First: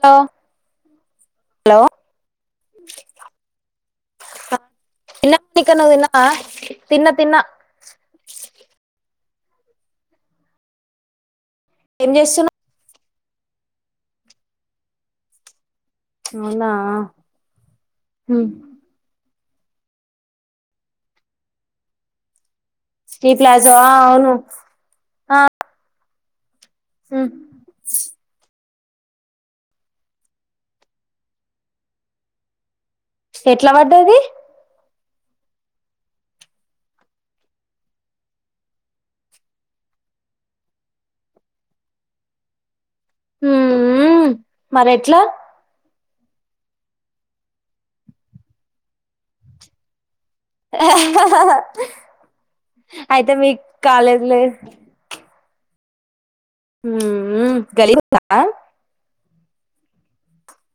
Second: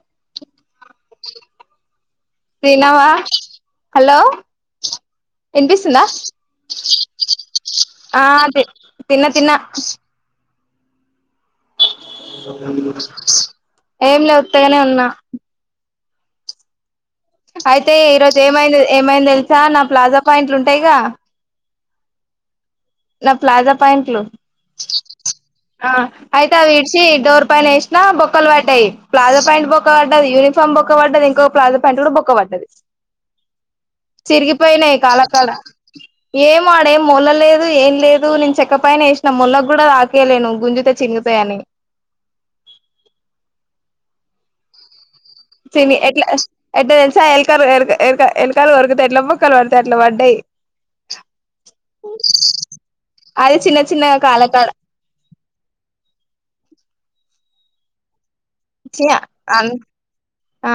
Hello. Hello తిన్నవా. Hello తిన్నా మౌనిక నువ్వు ఇనిపిస్తుందా? తిన్నావా తిన్న తిన్నా ఆ తి తిన్న తిన్న. ఏం చేస్తున్నావ్ ఏం లే ఉత్తగనే ఉన్నా. అవునా అయితే ఈరోజు ఏమైంది, ఏమైంది తెలుసా! నా ప్లాజా ప్యాంట్లు ఉంటాయిగా, శ్రీ నా ప్లాజా ప్యాంట్లు అవును ఆ ఆ అయితే, అవి ఇడిచి డోర్ పైన ఏసినా బొక్కలు పడ్డాయి. ప్లాజా ప్యాంట్ బొక్క పడ్డది, యూనిఫామ్ బొక్క పడ్డది. ఇంకొ ప్లాజా ప్యాంటు కూడా బొక్క పడ్దది. ఎట్ల పడ్డది? కాళ్ల కాడ ఏమో ఆడేం మొలలేదు. ఏం లేదు. నేను చెక్కపైన ఏసినా. మొల్లకు కూడా తాకీయలేను. గుంజుతే చినుగుతాయని మ్. మరి ఎట్లా ఎట్లా, ఎట్ల తెలుసా, ఎల్కారు ఎరక ఎరక ఎలుకలు కొరుకుతే ఎట్ల బొక్కలు పడతాయి, అట్ల పడ్డాయి. ఆ అయితే అది మీక్ చిన్న చిన్నగా కాలేజీ లే కాలకాడ మ్ ఉ గలీ ఉందా? చే అన్ ఆ,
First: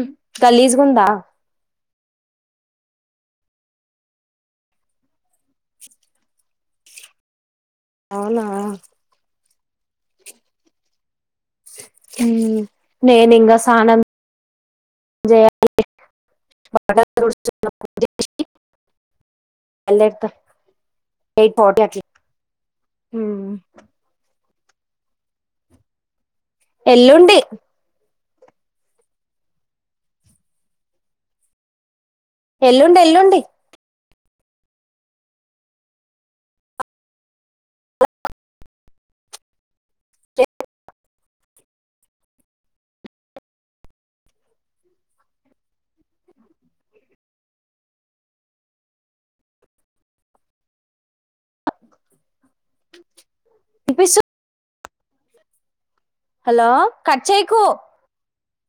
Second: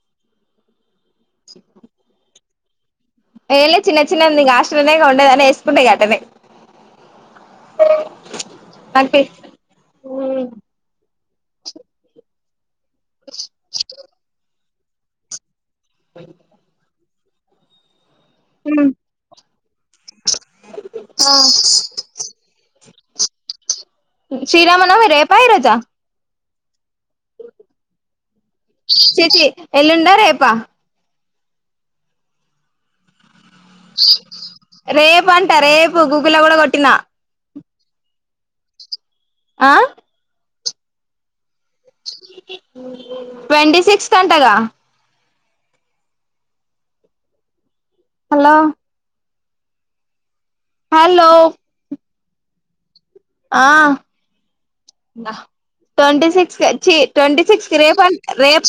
మ్ గలీజుగుందా? ఏం లే చిన్న చిన్న ఉందిగా ఆస్ట్లోనేగ ఉండేదని యేసుకుండే ఇంగ అతన్నే. అవునా మ్ మ్ నేనింగ సానం చేయాలి [unintelligible] మ్ అందరితో ఈ ఫో టకి మ్ శ్రీరామ నవమి రేపా ఈ రోజా? ఎల్లుండి చి చి ఎల్లుండా రేపా? ఎల్లుండి. ఎల్లుండి. రేపంట రేపు. గూగుల్లో కూడ కొట్టిన. ఆ చె ట్వంటీ సిక్స్త్ అంటగా! హల్లో హల్లో ఆ పిలుసు ట్వంటీ సిక్స్ హలో కి, చ్చి, కట్ ట్వంటీ చేయకు సిక్స్ కి రేపు అన్ రేపు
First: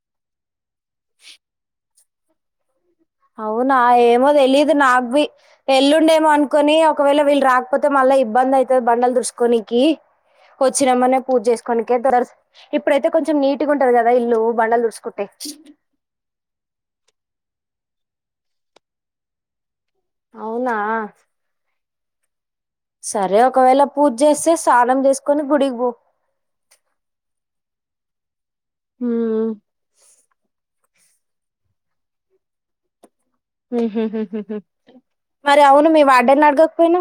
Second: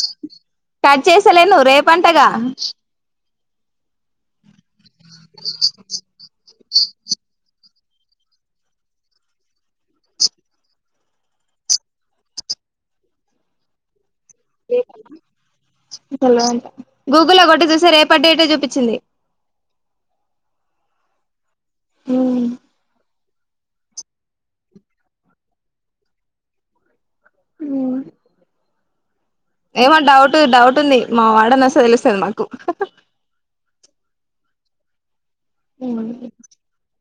కట్ చేస్తలేను. రేపు పంటగా అవునా ఏమో తెలీదు నాక్వి. ఎల్లుండేమో, అనుకొని ఒకవేళ వీళ్ రాక్ కాకపోతే మళ్ళ ఇబ్బందయితది. బండలు తుడుచుకోనికి. వచ్చినమ్మనే పూజ చేసుకునికె దురర్. ఇప్పుడైతే, కొంచెం నీటుగుంటది క ద ఇల్లు బండలు తుడ్సుకుంటే. గూగుల్లో కొట్టి చూస్తే రేపటి డేటే చూపిచ్చింది. అవునా మ్ సరే ఒకవేళ పూజ చేస్తే, స్నానం చేసుకొని గుడికి పో. ఉమ్ ఏమో డౌటు. డౌట్ ఉంది మా వాడనొస్తే తెలుస్తది మాకు. మ్ హు హు హు హు. మరి అవును మీ వార్డన్ ని అడగకపోయినా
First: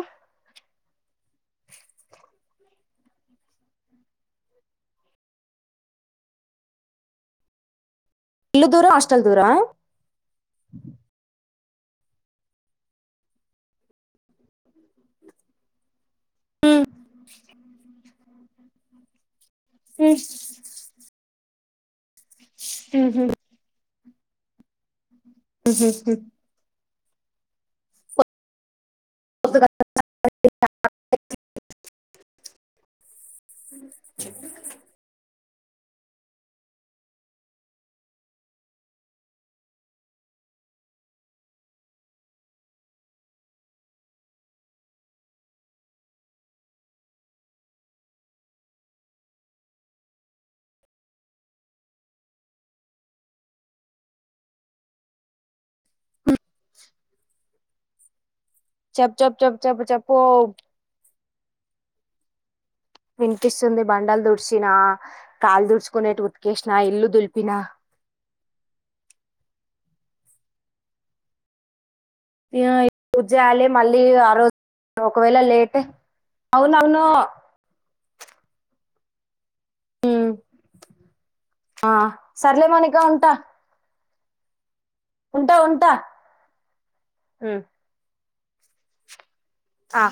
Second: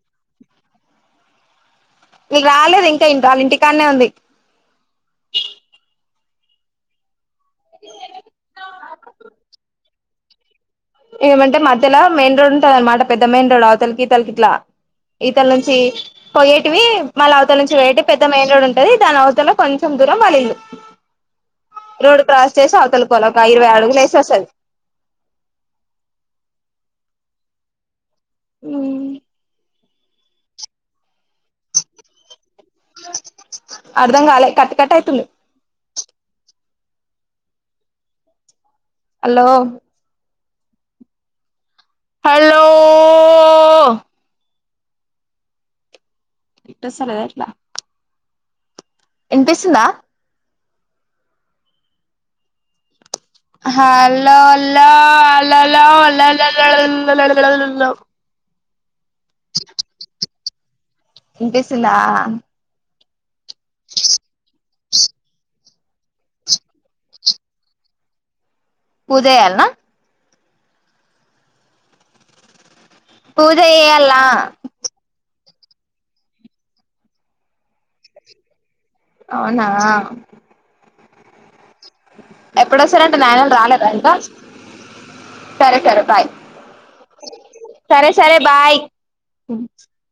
మీకు రాలేదు ఇంకా ఇంత ఆళ్ ఇంటికాన్నే ఉంది. ఇల్లు దూరం హాస్టల్ దూరమా ఏమంటే మధ్యలో మెయిన్ రోడ్ ఉంటాదనమాట, పెద్ద మెయిన్ రోడ్. అవతలికి ఇవతలకి ఇట్ల. ఇవతల నుంచి పోయేటివి మళ్ళ అవతల నుంచి పోయేటివి పెద్ద మెయిన్ రోడ్ ఉంటది. దాని అవతల కొంచెం దూరం వాళ్ళ ఇల్లు. రోడ్ క్రాస్ చేసి ఉహుహుహుహు. అవతలపోవాలి ఒక ఇరవై అడుగులు వేస్తే వస్తది ఉహు హు ఉమ్ [inaudible] అర్ధం కాలే కట్ కట్ అయితుంది హలో హాల్లో వినిపిస్సలేదా ఎట్ల వినిపిస్సుందా హల్లో అల్లో అల్లల్లో అల్లల్లో [unintelligible] లో చెప్ చెప్ చెప్ చెప్ చెప్పు వినిపిస్సుందా వినిపిస్తుంది బండలు దుడిచిన కాళ్లు దుడుచు కొనేటివి ఉత్కేషిన ఇల్లు దులిపిన పూజేయాల్న ఇగ పూజ్జేయాలి మళ్ళీ ఆ రోజు ఒకవేళ లేట్ అవునుఅవును అవునా ఆ సర్లే మౌనిక ఎప్పుడొస్తారంట ఉంటా నాయనలు రాలేదా ఇంకా ఉంటా సరే ఉంటా సరే బాయ్ సరే సరే బాయ్ ఆ